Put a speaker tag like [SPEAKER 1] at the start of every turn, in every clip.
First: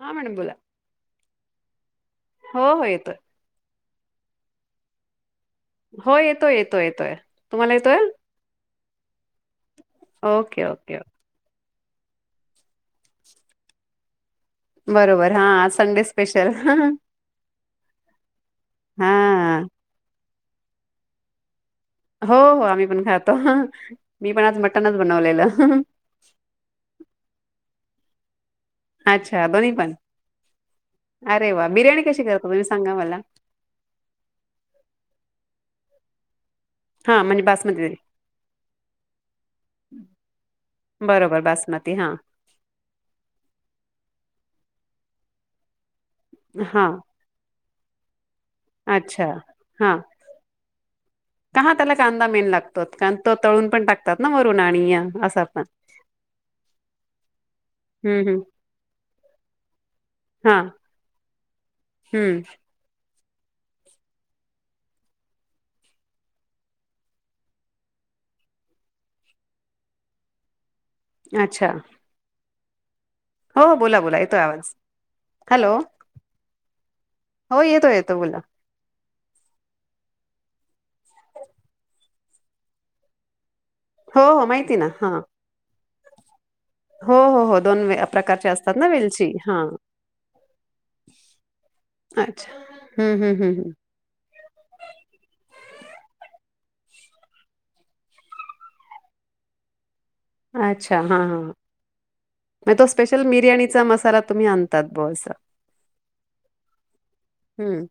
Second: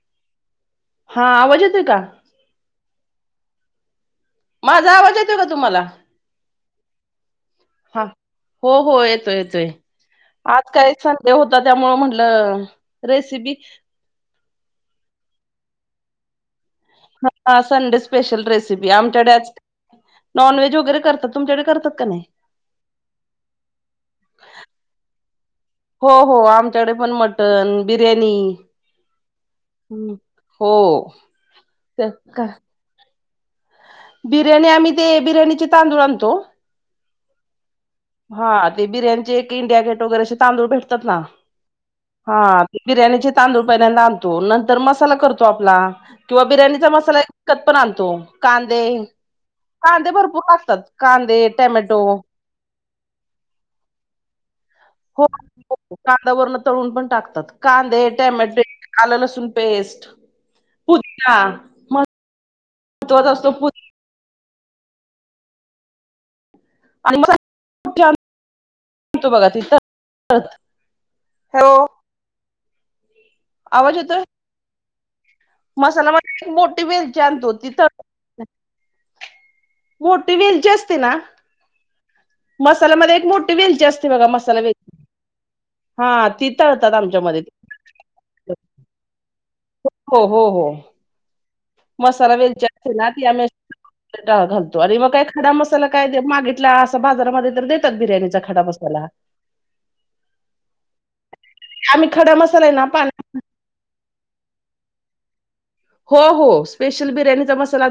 [SPEAKER 1] हा मॅडम बोला.
[SPEAKER 2] ह आवाज येतोय का.
[SPEAKER 1] हो हो येतोय
[SPEAKER 2] माझा आवाज ये
[SPEAKER 1] हो येतोय येतोय येतोय तुम्हाला
[SPEAKER 2] हा
[SPEAKER 1] येतोय.
[SPEAKER 2] हो हो येतोय येतोय.
[SPEAKER 1] ओके
[SPEAKER 2] आज काही
[SPEAKER 1] ओके
[SPEAKER 2] संडे हो त त्यामुळ म्हंटलं रेसिपी.
[SPEAKER 1] बरोबर हा संडे स्पेशल.
[SPEAKER 2] हा संडे स्पेशल रेसिपी
[SPEAKER 1] हा
[SPEAKER 2] आमच्याकडे आज. नॉनव्हेज वगैे करतात तुमच्याकडे कर
[SPEAKER 1] हो आम्ही पण खातो मी पण आज मटनच बनवलेलं.
[SPEAKER 2] हो हो आमच्याकडे पण मटण. बिर्याणी.
[SPEAKER 1] अच्छा दोन्ही पण
[SPEAKER 2] हम्म, हो
[SPEAKER 1] अरे वा बिर्याणी
[SPEAKER 2] ते
[SPEAKER 1] कशी करतो
[SPEAKER 2] का
[SPEAKER 1] तुम्ही सांगा मला
[SPEAKER 2] बिर्याणी आम्ही दे बिर्याणीची तांदूळ आणतो
[SPEAKER 1] हा म्हणे बासमती
[SPEAKER 2] हा ते बिर्याणीचे एक इंडिया गेट वगैरे तांदूळ भेटतात ना
[SPEAKER 1] बरोबर बासमती
[SPEAKER 2] हा ते बिर्याणीचे तांदूळ पहिल्या आणतो तर मसाला करतो आपला किंवा
[SPEAKER 1] हा
[SPEAKER 2] बिर्याणीचा मसाला पण आणतो कांदे
[SPEAKER 1] अच्छा हा
[SPEAKER 2] कांदे भरपूर असतात कांदे
[SPEAKER 1] का हा त्याला
[SPEAKER 2] टमॅटो
[SPEAKER 1] कांदा मेन लागतो तो तळून पण टकतात ना वरून आणि या,
[SPEAKER 2] हो
[SPEAKER 1] असा पण
[SPEAKER 2] हो कांदा्या वन तळून पण टाकतात कांदे
[SPEAKER 1] हम्म हम्म
[SPEAKER 2] टॅमॅटे आलं लसूण पेस्ट
[SPEAKER 1] हा
[SPEAKER 2] पुदया
[SPEAKER 1] हम्म
[SPEAKER 2] असतो आणि मग [unintelligible]
[SPEAKER 1] अच्छा हो बोला बोला येतोय आवाज हॅलो
[SPEAKER 2] मसालामध्ये एक मोठी वेलची आणतो
[SPEAKER 1] हो
[SPEAKER 2] ति
[SPEAKER 1] येतो येतो बोला
[SPEAKER 2] मोठी वेलची असते ना मसाल्यामध्ये एक मोठी वेल असते
[SPEAKER 1] हो
[SPEAKER 2] बघा
[SPEAKER 1] हो
[SPEAKER 2] मसाला वेल
[SPEAKER 1] माहिती ना हां.
[SPEAKER 2] हा ति
[SPEAKER 1] हो हो हो दोन प्रकारचे असतात ना वेलची हां.
[SPEAKER 2] हो हो हो हो मसाला
[SPEAKER 1] अच्छा.
[SPEAKER 2] वेलची
[SPEAKER 1] हं,
[SPEAKER 2] तेलात या
[SPEAKER 1] हं,
[SPEAKER 2] [inaudible]
[SPEAKER 1] हं, हं.
[SPEAKER 2] घालतो अरे मग काय खडा मसाला ला काय मागितलं अस बाजारामध्ये तर देतात बिर्याणीचा खडा मसाला
[SPEAKER 1] अच्छा हा ह
[SPEAKER 2] आम्ही खडा मसाला
[SPEAKER 1] [inaudible] मग
[SPEAKER 2] आहे ना
[SPEAKER 1] तो
[SPEAKER 2] पा
[SPEAKER 1] स्पेशल बिर्याणीचा मसाला तुम्ही आणतात बसा
[SPEAKER 2] हो हो स्पेशल बिर्याणीचा
[SPEAKER 1] हं.
[SPEAKER 2] मसाला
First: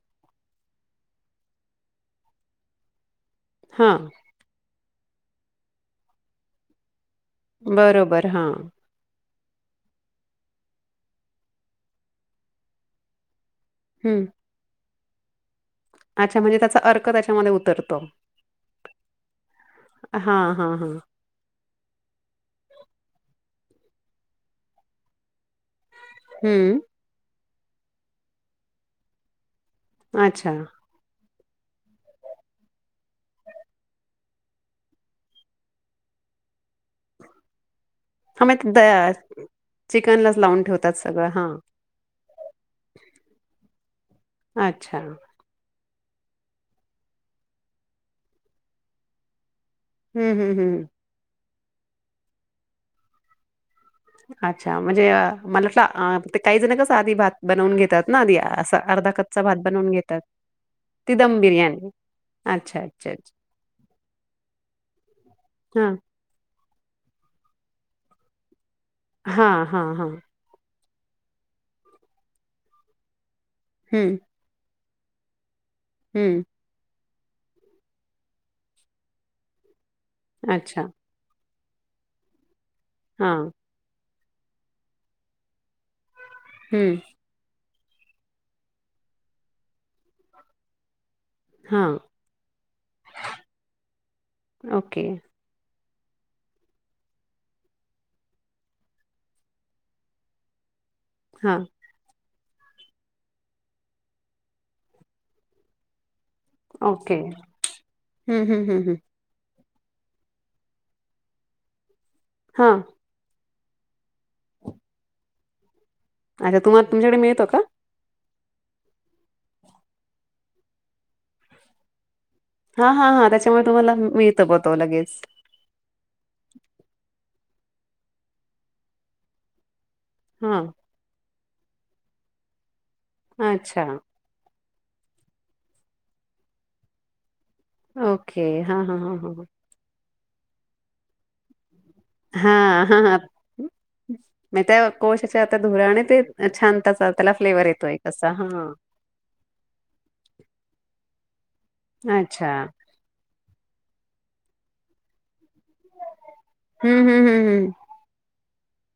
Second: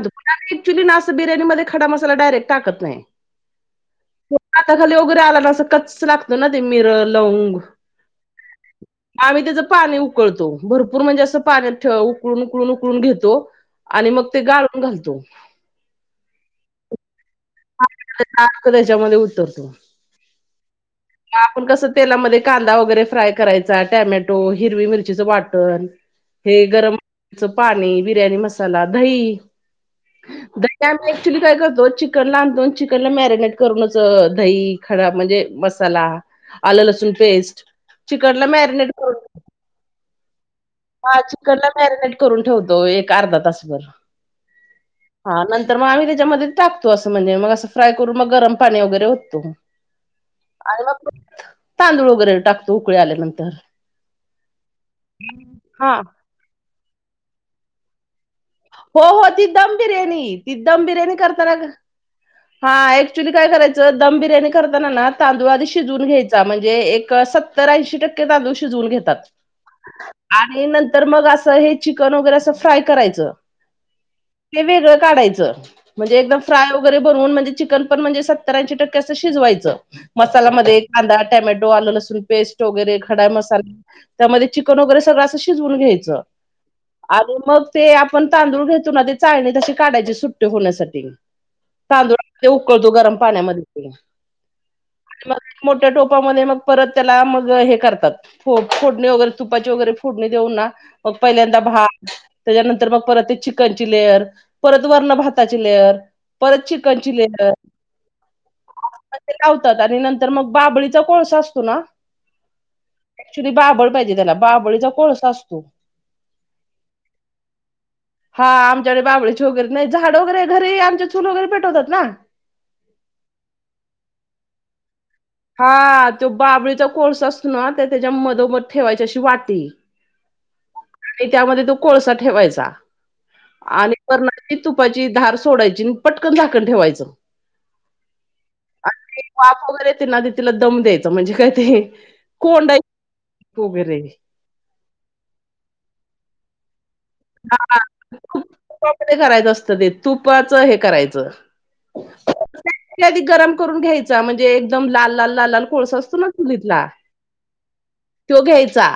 [SPEAKER 2] ऍक्चुअली ना बिर्याणी मध्ये खडा मसाला डायरेक्ट टाकत नाही
[SPEAKER 1] हां.
[SPEAKER 2] आता खाली वगैरे आला ना असं कच लागतं ना ते मिरल
[SPEAKER 1] बरोबर हा
[SPEAKER 2] आम्ही त्याचं पाणी उकळतो भरपूर म्हणजे असं पाण्यात उकळून उकळून उकळू घेतो आणि
[SPEAKER 1] हं.
[SPEAKER 2] मग ते गाळून घालत तो
[SPEAKER 1] अच्छा, म्हणजे त्याचा अर्क त्याच्या
[SPEAKER 2] [unintelligible] त्याच्यामध्ये उतरतो.
[SPEAKER 1] हां, हां, हां.
[SPEAKER 2] आपण कसं तेलामध्ये कांदा वगैरे फ्राय करायचा- टॅमॅटो, हिरवी मिरचीचं वाटण, हे
[SPEAKER 1] हं.
[SPEAKER 2] गरम, च पाणी, बिर्याणी मसाला, दही,
[SPEAKER 1] अच्छा.
[SPEAKER 2] [inaudible] गटा में [unintelligible] ऍक्चुअली काय करतो, चिकनला आणतो आणि चिकनला मॅरीनेट करुणाचं दही, खडा म्हणजे मस मसाला, आल लसूण पेस्ट, चिकनला
[SPEAKER 1] हां, मग द
[SPEAKER 2] मॅरनेट करुन
[SPEAKER 1] चिकनलाच लावून ठेवतात
[SPEAKER 2] हा
[SPEAKER 1] सगळं. हां.
[SPEAKER 2] चिकन ला मॅरिनेट करून ठेवतो, एक अर्धा तासभर.
[SPEAKER 1] अच्छा.
[SPEAKER 2] तर मग आम्ही त्याच्यामध्ये टाकतो, असं म्हणजे मग असं फ्राय करून मग गरम पाणी वगैरे ओततो.
[SPEAKER 1] हं, हं, हं.
[SPEAKER 2] आणि मग तांदूळ वगैरे टाकतो, उकळी आल्यानंतर.
[SPEAKER 1] अच्छा, म्हणजे मला
[SPEAKER 2] हा
[SPEAKER 1] सांग ते अं काही जणी कसं साधी भात बनवून घेतात, ना आधी असा
[SPEAKER 2] हो,
[SPEAKER 1] अर्धा
[SPEAKER 2] हो,
[SPEAKER 1] कच्चा
[SPEAKER 2] ती
[SPEAKER 1] भात
[SPEAKER 2] दम
[SPEAKER 1] बनवून घेतात.
[SPEAKER 2] बिर्याणी, ती दम
[SPEAKER 1] ती
[SPEAKER 2] बिर्याणी
[SPEAKER 1] दम
[SPEAKER 2] करताना ग
[SPEAKER 1] बिर्याणी अच्छा
[SPEAKER 2] हा,
[SPEAKER 1] अच्छा
[SPEAKER 2] ऍक्च्युअली
[SPEAKER 1] अच्छा
[SPEAKER 2] काय करायचं दम बिर्याणी करताना, ना तांदू आधी
[SPEAKER 1] हां
[SPEAKER 2] शिजून घ्यायचं. म्हणजे, एक सत्तर-ऐंशी टक्के तांदूळ शिजवून शिजवून घेतात,
[SPEAKER 1] हां हां हां
[SPEAKER 2] आणि नंतर तर मग असं हे चिकन वगैरे असं फ्राय करायचं.
[SPEAKER 1] हम्म.
[SPEAKER 2] ते वेगळं काढायचं. म्हणजे एकदम
[SPEAKER 1] हम्म
[SPEAKER 2] फ्राय वगैरे बनवून म्हणजे चिकन पण सत्तर-ऐंशी टक्के अस शिजवायच. मसालामध्ये
[SPEAKER 1] अच्छा
[SPEAKER 2] कांदा, टॅमॅटो, हो आलं लसूण पेस्ट. वगैरे खडाई
[SPEAKER 1] हां
[SPEAKER 2] मसाले त्यामध्ये चिकन वगैरे सगळं असं शिजवून घ्यायचं.
[SPEAKER 1] हम्म
[SPEAKER 2] आणि मग ते आपण तांदूळ घेतो ना, चाळणी तशी काढायची सुट्टी होण्यासाठी.
[SPEAKER 1] हां
[SPEAKER 2] तांदूळ उकळतो गरम पाण्यामध्ये
[SPEAKER 1] ओके
[SPEAKER 2] मग. ्या टोपामध्ये मग परत त्याला मग हे करतात फोडणी वगैरे तुपाची वगैरे फोडणी देऊन ना मग
[SPEAKER 1] हां
[SPEAKER 2] पहिल्यांदा भा त्याच्यानंतर मग परत ते चिकनची लेअर परत वर्ण भाताची लेअर. परत
[SPEAKER 1] ओके
[SPEAKER 2] चिकनची लेयर.
[SPEAKER 1] हम्म हम्म हम्म हम्म
[SPEAKER 2] आणि नंतर मग बाबळीचा कोळसा असतो ना.
[SPEAKER 1] हा.
[SPEAKER 2] क्च्युली बाबळ पाहिजे त्याला बाबळीचा कोळसा असतो.
[SPEAKER 1] अच्छा तुम्हाला तुमच्याकडे मिळतो का?
[SPEAKER 2] हा आमच्या आणिडे बाबळेचे वगैरे नाही झाड वगैरे घररी आमच्या चूल वगैरे पेटवतात ना.
[SPEAKER 1] हां हां हां त्याच्यामुळे तुम्हाला मिळतं ब तो लगेच
[SPEAKER 2] हा तो बाबरीचा कोर्स असतो. ना त्याच्या मधोमद ठेवायची अशी वाती.
[SPEAKER 1] हम.
[SPEAKER 2] त्यामध्ये त कोळसा ठेवायचा.
[SPEAKER 1] अच्छा
[SPEAKER 2] आणि पर ी तुपाची धार सोडायची पटकन झाकण ठेवायचं.
[SPEAKER 1] ओके हा हा
[SPEAKER 2] आणि
[SPEAKER 1] हा हा.
[SPEAKER 2] वाफ वगैरे येते ते ना तिला दम द्यायचं म्हणजे काय ते कोंडा
[SPEAKER 1] हां हां हां
[SPEAKER 2] वगरे
[SPEAKER 1] मग त्या कोशाच्या आता धुराने ते छान त्याचा त्याला फ्लेवर येतोय कसा हा.
[SPEAKER 2] खूप करायचं असत ते तुपाच हे करायचं
[SPEAKER 1] अच्छा
[SPEAKER 2] आध गरम करून घ्याय म्हणजे तेे एकदम लाल लाल लाल लाल कोळस असत ना? चुलीतला
[SPEAKER 1] हम्म हम्म हम्म हम्म.
[SPEAKER 2] तो घ्यायचा.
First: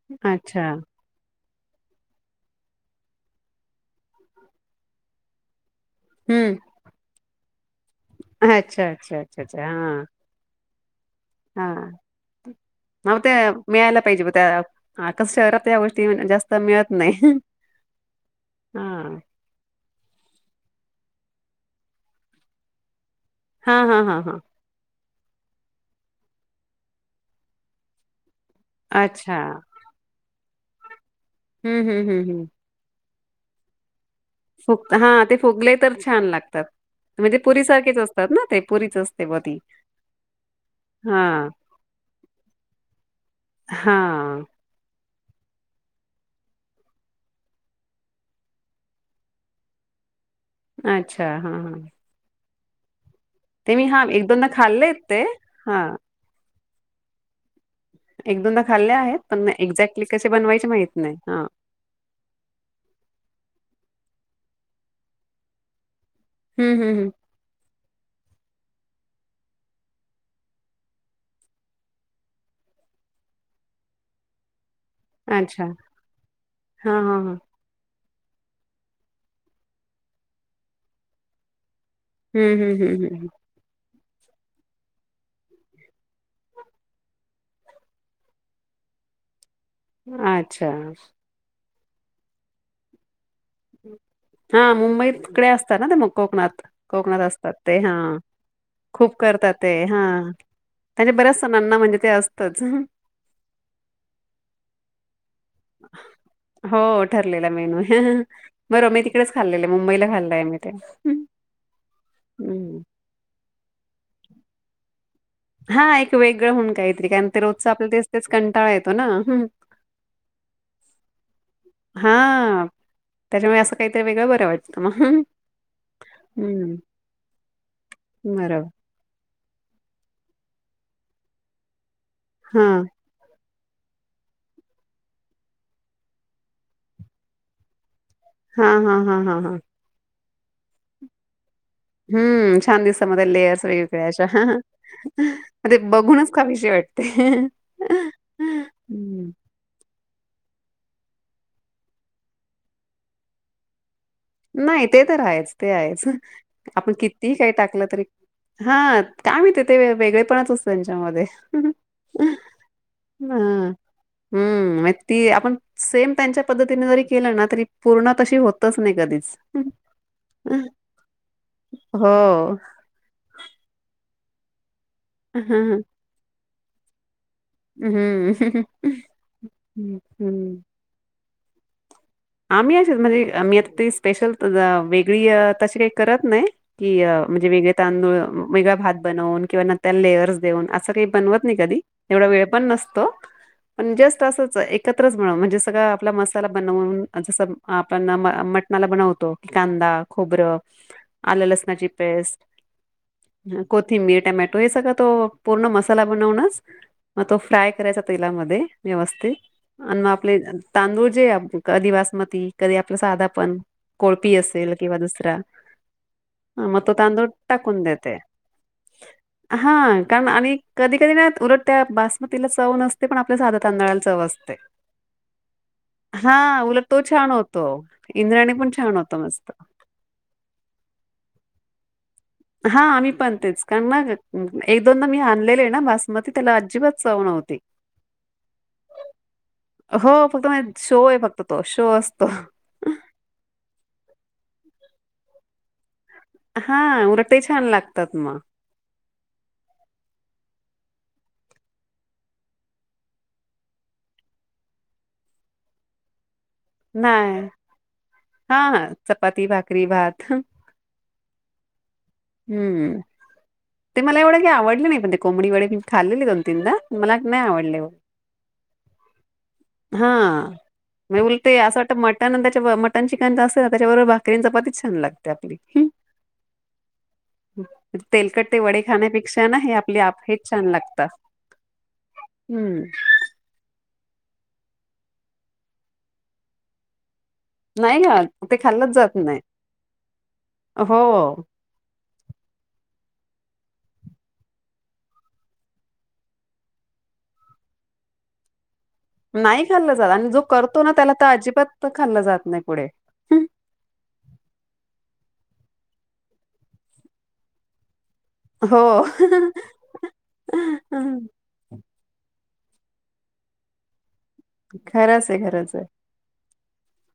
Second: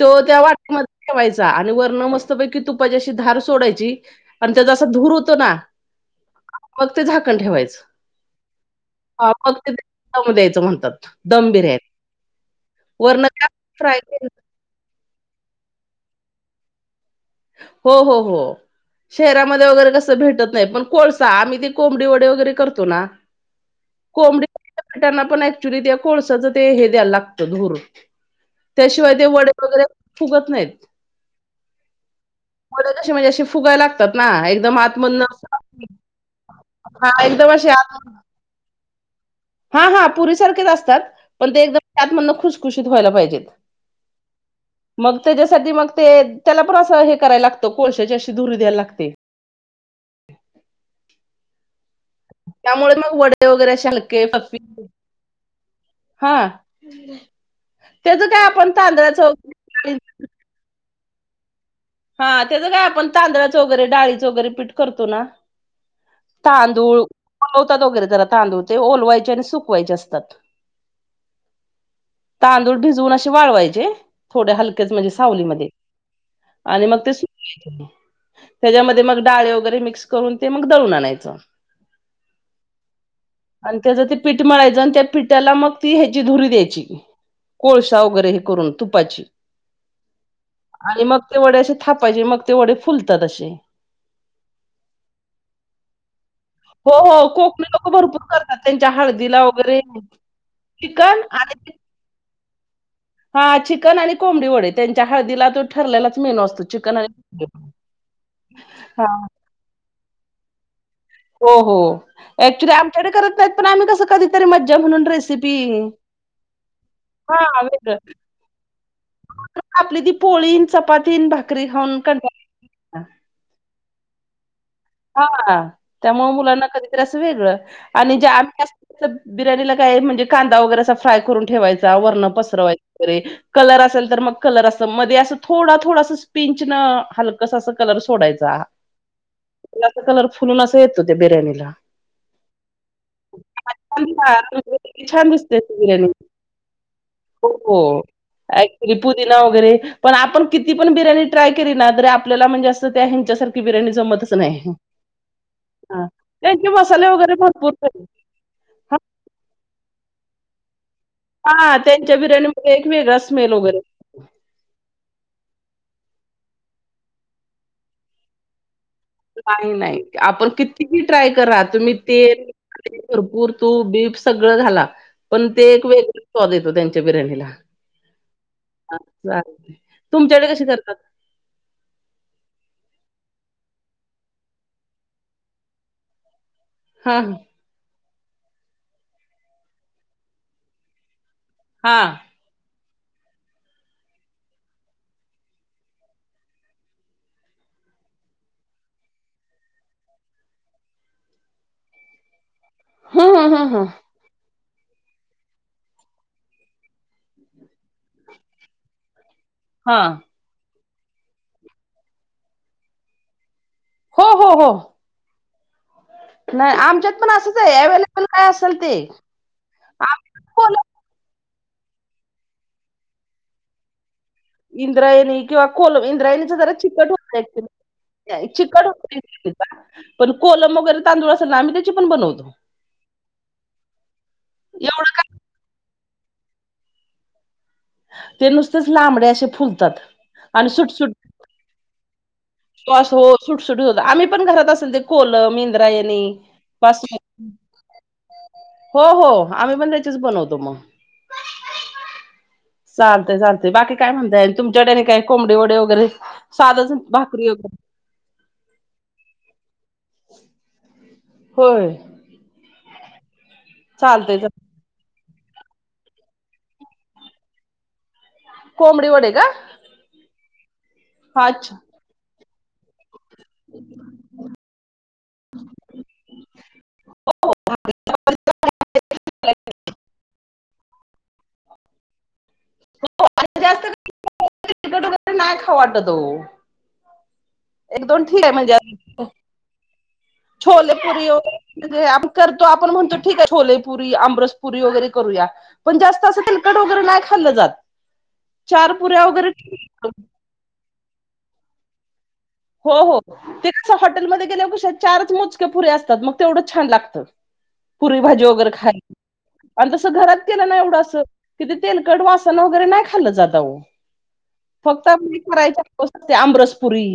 [SPEAKER 2] तो त्या
[SPEAKER 1] अच्छा
[SPEAKER 2] वाटेमध्ये ठेवायचा. आणि वर्ण मस्त प कि तू पाझ्या अशी धार सोडायची आणि त्याचा असा धूर होतो ना.
[SPEAKER 1] हम्म
[SPEAKER 2] मग ते झाकण ठेवायचं. [inaudible]
[SPEAKER 1] अच्छा अच्छा अच्छा अच्छा हा.
[SPEAKER 2] सम द्याचो म्हणतो. [unintelligible]
[SPEAKER 1] हा हव ते
[SPEAKER 2] काय फ्राय
[SPEAKER 1] मिळायला पाहिजे
[SPEAKER 2] केलं
[SPEAKER 1] त्या हका शहरात या गोष्टी जास्त मिळत. नाही
[SPEAKER 2] हो हो हो
[SPEAKER 1] हा
[SPEAKER 2] शरामध्ये वगैरे कस भेटत नाही पण को आम्ही ते कोंबडी वडे वगैरे करतो ना.
[SPEAKER 1] हा हा हा हा.
[SPEAKER 2] कोंबडी पिठांना पण ऍक्च्युली त्या कोळसाच ते हे द्यायला लागतं धूर त्याशिवाय ते
[SPEAKER 1] अच्छा
[SPEAKER 2] वडे वगैरे फुगत नाहीत
[SPEAKER 1] हम्म हम्म हम्म हम्म
[SPEAKER 2] म्हजे फुगे
[SPEAKER 1] फुक हा ते फुगले तर छान लागतात
[SPEAKER 2] हां,
[SPEAKER 1] म्हणजे पुरी सारखेच असतात ना ते पुरीच असत
[SPEAKER 2] हा हा पुरी सारखेच असतात
[SPEAKER 1] हा
[SPEAKER 2] पण ते एकदम त्यात म्हण खुशखुशीत व्हायला पाहिजेत
[SPEAKER 1] हा
[SPEAKER 2] मग त्याच्यासाठी मग ते त्याला पण असं हे करायला लागतं कोळशाची अशी दुरी द्यायला लागते ह
[SPEAKER 1] अच्छा हा हा
[SPEAKER 2] त्यामुळे मग व
[SPEAKER 1] ते
[SPEAKER 2] वगैरे
[SPEAKER 1] मी हा
[SPEAKER 2] शलके
[SPEAKER 1] एक दोनदा
[SPEAKER 2] फी
[SPEAKER 1] खाल्लेत ते हा
[SPEAKER 2] हा हम्
[SPEAKER 1] एक दोनदा खाल्ल्या आहेत पण एक्झॅक्टली कसे बनवायचे माहिती नाही हा
[SPEAKER 2] हा त्याचं काय आपण तांदळाच वगैरे डाळीचं वगैरे पीठ करतो ना
[SPEAKER 1] हम्म हम्म
[SPEAKER 2] तांदूळ
[SPEAKER 1] हम्म.
[SPEAKER 2] बवतात वगैरे त्याला तांदूळ तांदूळ भिजून वळवायचे म्हण सावली
[SPEAKER 1] अच्छा
[SPEAKER 2] आणि
[SPEAKER 1] हा
[SPEAKER 2] मग
[SPEAKER 1] हा
[SPEAKER 2] ते
[SPEAKER 1] हा.
[SPEAKER 2] सुर त्याच्यामध्ये मग डाळे वगैरे मिक्स करून ते मग दळून आणायचं
[SPEAKER 1] हम्म हम्म हम्म हम्मम
[SPEAKER 2] त्याच ते पीठ मळायचं आणि त्या पिठाला मग ती ह्याची धुरी द्यायची कोळसा वगैरे हे करून तुपाची
[SPEAKER 1] अच्छा
[SPEAKER 2] थोडेे ापाचे मग ते वढडे फुलतात असे
[SPEAKER 1] हा मुंबईकडे असतात ना ते मग कोकणात
[SPEAKER 2] हो,
[SPEAKER 1] कोकणात
[SPEAKER 2] हो.
[SPEAKER 1] असतात.
[SPEAKER 2] कोकणी
[SPEAKER 1] ते
[SPEAKER 2] लोकं
[SPEAKER 1] हा
[SPEAKER 2] भरपूर करतात. त्यांच्या
[SPEAKER 1] खूप
[SPEAKER 2] हळदीला
[SPEAKER 1] करतात. ते
[SPEAKER 2] वगैरे
[SPEAKER 1] हा त्यांच्या
[SPEAKER 2] चिकन
[SPEAKER 1] बऱ्याच सणांना म्हणजे ते अस [unintelligible]
[SPEAKER 2] हा चिकन आणि कोंबडी वढ त्यांच्या हळदीला तो ठरलेलाच मेनू असतो
[SPEAKER 1] हो
[SPEAKER 2] चिकन आणि कोंबडी
[SPEAKER 1] ठरलेला
[SPEAKER 2] वडे.
[SPEAKER 1] मेनू बरं मी
[SPEAKER 2] हां.
[SPEAKER 1] तिकडेच खाल्लेलं मुंबईला खाल् [unintelligible]
[SPEAKER 2] हो हो ऍक्चुली आमच्याकडे करत नाहीत पण आम्ही कस कधी [unintelligible]
[SPEAKER 1] हा एक वेगळं होन काहीतरी कारण ते
[SPEAKER 2] हां,
[SPEAKER 1] रोजच आपल्या
[SPEAKER 2] वेगळं.
[SPEAKER 1] दिस तेच कंटाळ येत.
[SPEAKER 2] आपली ती पोळीन चपातीन भाकरी खाऊन
[SPEAKER 1] हा
[SPEAKER 2] कंटाळा
[SPEAKER 1] [unintelligible]
[SPEAKER 2] हा -त्यामुळे मुलांना
[SPEAKER 1] हम्म
[SPEAKER 2] कधीतरी असं वेगळ आणि जे
[SPEAKER 1] बरोबर.
[SPEAKER 2] आम्ही अस बिर्याणीला काय म्हणजे कांदा वगैरे असं फ्राय करून ठेवायचा- त्यावरनं
[SPEAKER 1] हा
[SPEAKER 2] पसरवायचं- कलर असेल तर मग कलर अस मध्ये असं थोडा थोडास स्पिंच न हलकंस अस कलर सोडायचा.
[SPEAKER 1] हा हा हा हा हा.
[SPEAKER 2] कलर फुलून असं येत तो. त्या बिर्याणीला
[SPEAKER 1] हम्म- छान दिसत म ते लेयर्स
[SPEAKER 2] छान
[SPEAKER 1] ते अशा.
[SPEAKER 2] छान छान दिसते
[SPEAKER 1] म
[SPEAKER 2] ती
[SPEAKER 1] ते
[SPEAKER 2] बिर्याणी.
[SPEAKER 1] बघूनच खाविशी वाटते.
[SPEAKER 2] हो, हो. ॲक्चुअली पुदिना वगैरे पण आपण किती पण बिर्याणी ट्राय केली ना तरी आपल्याला म्हणजे असं त्या ह्यांच्यासारखी बिर्याणी जमतच नाही.
[SPEAKER 1] नाही ते तर आहेच. ते आहेच.
[SPEAKER 2] हां. त्यांचे
[SPEAKER 1] आपण
[SPEAKER 2] मसाले वगैरे
[SPEAKER 1] कितीही काही
[SPEAKER 2] भरपूर
[SPEAKER 1] टाकलं तरी, हा काय माहिती ते वेगळे
[SPEAKER 2] हां,
[SPEAKER 1] [unintelligible]
[SPEAKER 2] त्यांच्या बिर्याणीमध्ये एक वेगळा
[SPEAKER 1] ह
[SPEAKER 2] स्मेल वगैरे
[SPEAKER 1] हम्म. मग ती आपण सेम त्यांच्या पद्धतीने जरी केलं ना तरी पूर्ण तशी होतच नाही ग.
[SPEAKER 2] नाही नाही. आपण कितीबी ट्राय करा, तुम्ही
[SPEAKER 1] हो
[SPEAKER 2] तेल भरपूर तूप बीप सगळं घाला. पण ते
[SPEAKER 1] हम्म
[SPEAKER 2] एक वेग तो देतो त्यांच्या बिर्याणीला चालेल तुमच्याकडे
[SPEAKER 1] हम्म
[SPEAKER 2] कशी करतात?
[SPEAKER 1] आम्ही अशीच. म्हणजे मी आ ती स्पेशल वेगळी तशी करत नाही- कि
[SPEAKER 2] हां, हां.
[SPEAKER 1] म्हणजे वेगळे तांदूळ वेगळा भात बनवून किंवा मग त्याला लेअर्स देऊन असं काही बनवत- नाही कधी.
[SPEAKER 2] हां.
[SPEAKER 1] एवढा वेळ पण नस- तो पण जस्ट असच एकत्रच बन, म्हणजे सगळं आपला मसाला बनवून जसं आपण मटणाला बनवतो, की कांदा, खोबरं, आलं लसणाची पेस्ट
[SPEAKER 2] हं, हं, हं, हं.
[SPEAKER 1] कोथिंबीर टमॅट रुई सका तो पूर्ण मसाला बनवूनच, मग तो फ्राय करायचा तेलामध्ये व्यवस्थित. - आणि म
[SPEAKER 2] हां.
[SPEAKER 1] आपले इथं- तांदूळचेे जे आधि वा [unintelligible] मती कधी आपला साधा पण.
[SPEAKER 2] हो,
[SPEAKER 1] कोळपी
[SPEAKER 2] हो, हो.
[SPEAKER 1] असेल किंवा दुसरा- ह
[SPEAKER 2] नाही
[SPEAKER 1] मग तो
[SPEAKER 2] आमच्यात
[SPEAKER 1] तांदूळ
[SPEAKER 2] पण असंच आहे.
[SPEAKER 1] टाकून देते.
[SPEAKER 2] अवेलेबल काय असेल ते.
[SPEAKER 1] हा -कारण
[SPEAKER 2] आमच्यात
[SPEAKER 1] आणि
[SPEAKER 2] कोलम
[SPEAKER 1] कधी कधी ना उलट- त्या बासमतीला चव नसते. पण आपल्या साध्या तांदळाला चव असते.
[SPEAKER 2] इंद्रायणी किंवा कोल इंद्रायणीच
[SPEAKER 1] हा
[SPEAKER 2] जरा
[SPEAKER 1] उलट
[SPEAKER 2] चीक
[SPEAKER 1] तो छान होतो.
[SPEAKER 2] -
[SPEAKER 1] इंद्राणी पण
[SPEAKER 2] चट
[SPEAKER 1] छान होतो मस्त
[SPEAKER 2] होत पण कोलम वगैरे तांदूळ असेल ना म ते
[SPEAKER 1] हा, आम्ही पण तेच कारण ना एक
[SPEAKER 2] एवढं
[SPEAKER 1] दोन दा मी आणलेले ना बस म ती त्याला अजिबात चाव नव्हती.
[SPEAKER 2] ते नुसतेच लांबडे असे फुलतात
[SPEAKER 1] हो फक्त
[SPEAKER 2] आणि
[SPEAKER 1] म्हणजे शो
[SPEAKER 2] सुटसुट
[SPEAKER 1] आहे फक्त तो [unintelligible]
[SPEAKER 2] तो असं हो सुटसुटी होत. आम्ही पण घरात असेल ते कोलम, इंद्रायणी.
[SPEAKER 1] हा
[SPEAKER 2] आणि
[SPEAKER 1] उलट ते छान लागतात मग
[SPEAKER 2] पा हो हो आम्ही पण त्याचेच बनवतो मग. चालतय चालतय बाकी काय म्हणताय, तुमच्या कडे काय कोंबडी वडे वगैरे? साधच
[SPEAKER 1] नाही
[SPEAKER 2] भाकरी वगैरे
[SPEAKER 1] हा हा चपाती, भाकरी, भात.
[SPEAKER 2] होय.
[SPEAKER 1] हम्. ते मला एवढं
[SPEAKER 2] चालतय
[SPEAKER 1] हे आवडले नाही पण ते. कोंबडी वेडे मी खाल्लेली दोन तीन दा मला नाही आवडले.
[SPEAKER 2] कोबडी वडे का?
[SPEAKER 1] हा ते
[SPEAKER 2] अच्छा
[SPEAKER 1] असं [unintelligible] तेव्हा मटन चि त्यांच अस त्याच्याबरोबर भाकरीं चपातीच छान लागत्या, आपली तेलकट ते वडे खाण्यापेक्षा ना हे आपली आपे च छान लागते. ता. हम्म.
[SPEAKER 2] [unintelligible] नाही खाऊ वाटत ओ.
[SPEAKER 1] नाही
[SPEAKER 2] एक
[SPEAKER 1] का
[SPEAKER 2] दोन ठीक आहे.
[SPEAKER 1] ते खाल्लंच जात
[SPEAKER 2] म्हणजे
[SPEAKER 1] नाही हो.
[SPEAKER 2] छोलेपुरीर [unintelligible] आपण करतो, आपण म्हणतो, ठीक आहे. छोलेपुरी, आमबसपुरी, वगैरे करूया पण जास्त असं तिलकट वगैरे नाही खाल्लं जात. चार पुऱ्या वगैरे
[SPEAKER 1] नाही खाल्लं जात आणि जो करतो ना त्याला ताजी पत्त खाल्लं जात नाही पुढे.
[SPEAKER 2] हो हो, ते कस हॉटेलमध्ये गेले कश्या चारच मोजक्या पुऱ्या असतात मग तेवढं छान लागत. पुरी भाजी वगैरे
[SPEAKER 1] हो.
[SPEAKER 2] खाय आणि तसं घरात केलं ना एवढं अस किती तेलकट वा वगैरे नाही खाल्लं जात अहो. फक्त
[SPEAKER 1] खरंच आहे खरंच आहे.
[SPEAKER 2] करायच [unintelligible] आमरसपुरी.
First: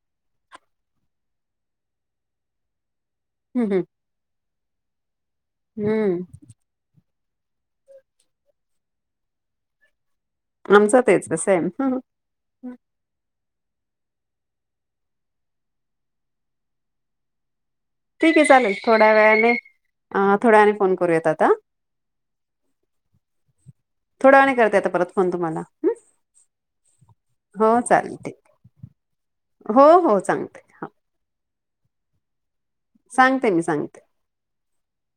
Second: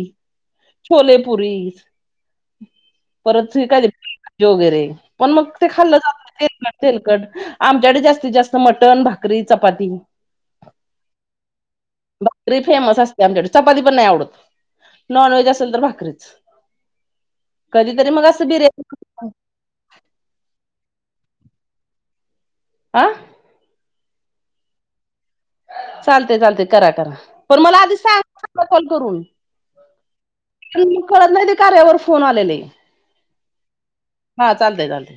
[SPEAKER 2] छोलेपुरी. परत
[SPEAKER 1] हम्म हम्म
[SPEAKER 2] [unintelligible] योगरे. पण मग ते खाल्लं
[SPEAKER 1] हम्म.
[SPEAKER 2] जात तेलकट तेलकट. आमच्याकडे जास्ती जास्त मटण, भाकरी, चपाती.
[SPEAKER 1] आमचं तेच सेम ह
[SPEAKER 2] भाकरी फेमस असते आमच्याकडे चपाती पण नाही आवडत. नॉन व्हेज असेल तर भाकरीच. कधीतरी मग
[SPEAKER 1] ठीक आहे
[SPEAKER 2] असं
[SPEAKER 1] चालेल थोड्या
[SPEAKER 2] बिर्याणी
[SPEAKER 1] वेळाने थोड्याने फोन करूयात आता
[SPEAKER 2] आह
[SPEAKER 1] थोडा वेळाने करते आता परत. फोन तुम्हाला. हं?
[SPEAKER 2] चालते चालते करा करा पण मला
[SPEAKER 1] हो
[SPEAKER 2] आधी
[SPEAKER 1] चालेल ठीक.
[SPEAKER 2] सांगा कॉल करून
[SPEAKER 1] हो हो सांगते. हा,
[SPEAKER 2] मग कळत नाही. कार्यावर फोन आलेले
[SPEAKER 1] सांगते मी सांगते.
[SPEAKER 2] हा चालतय चालतय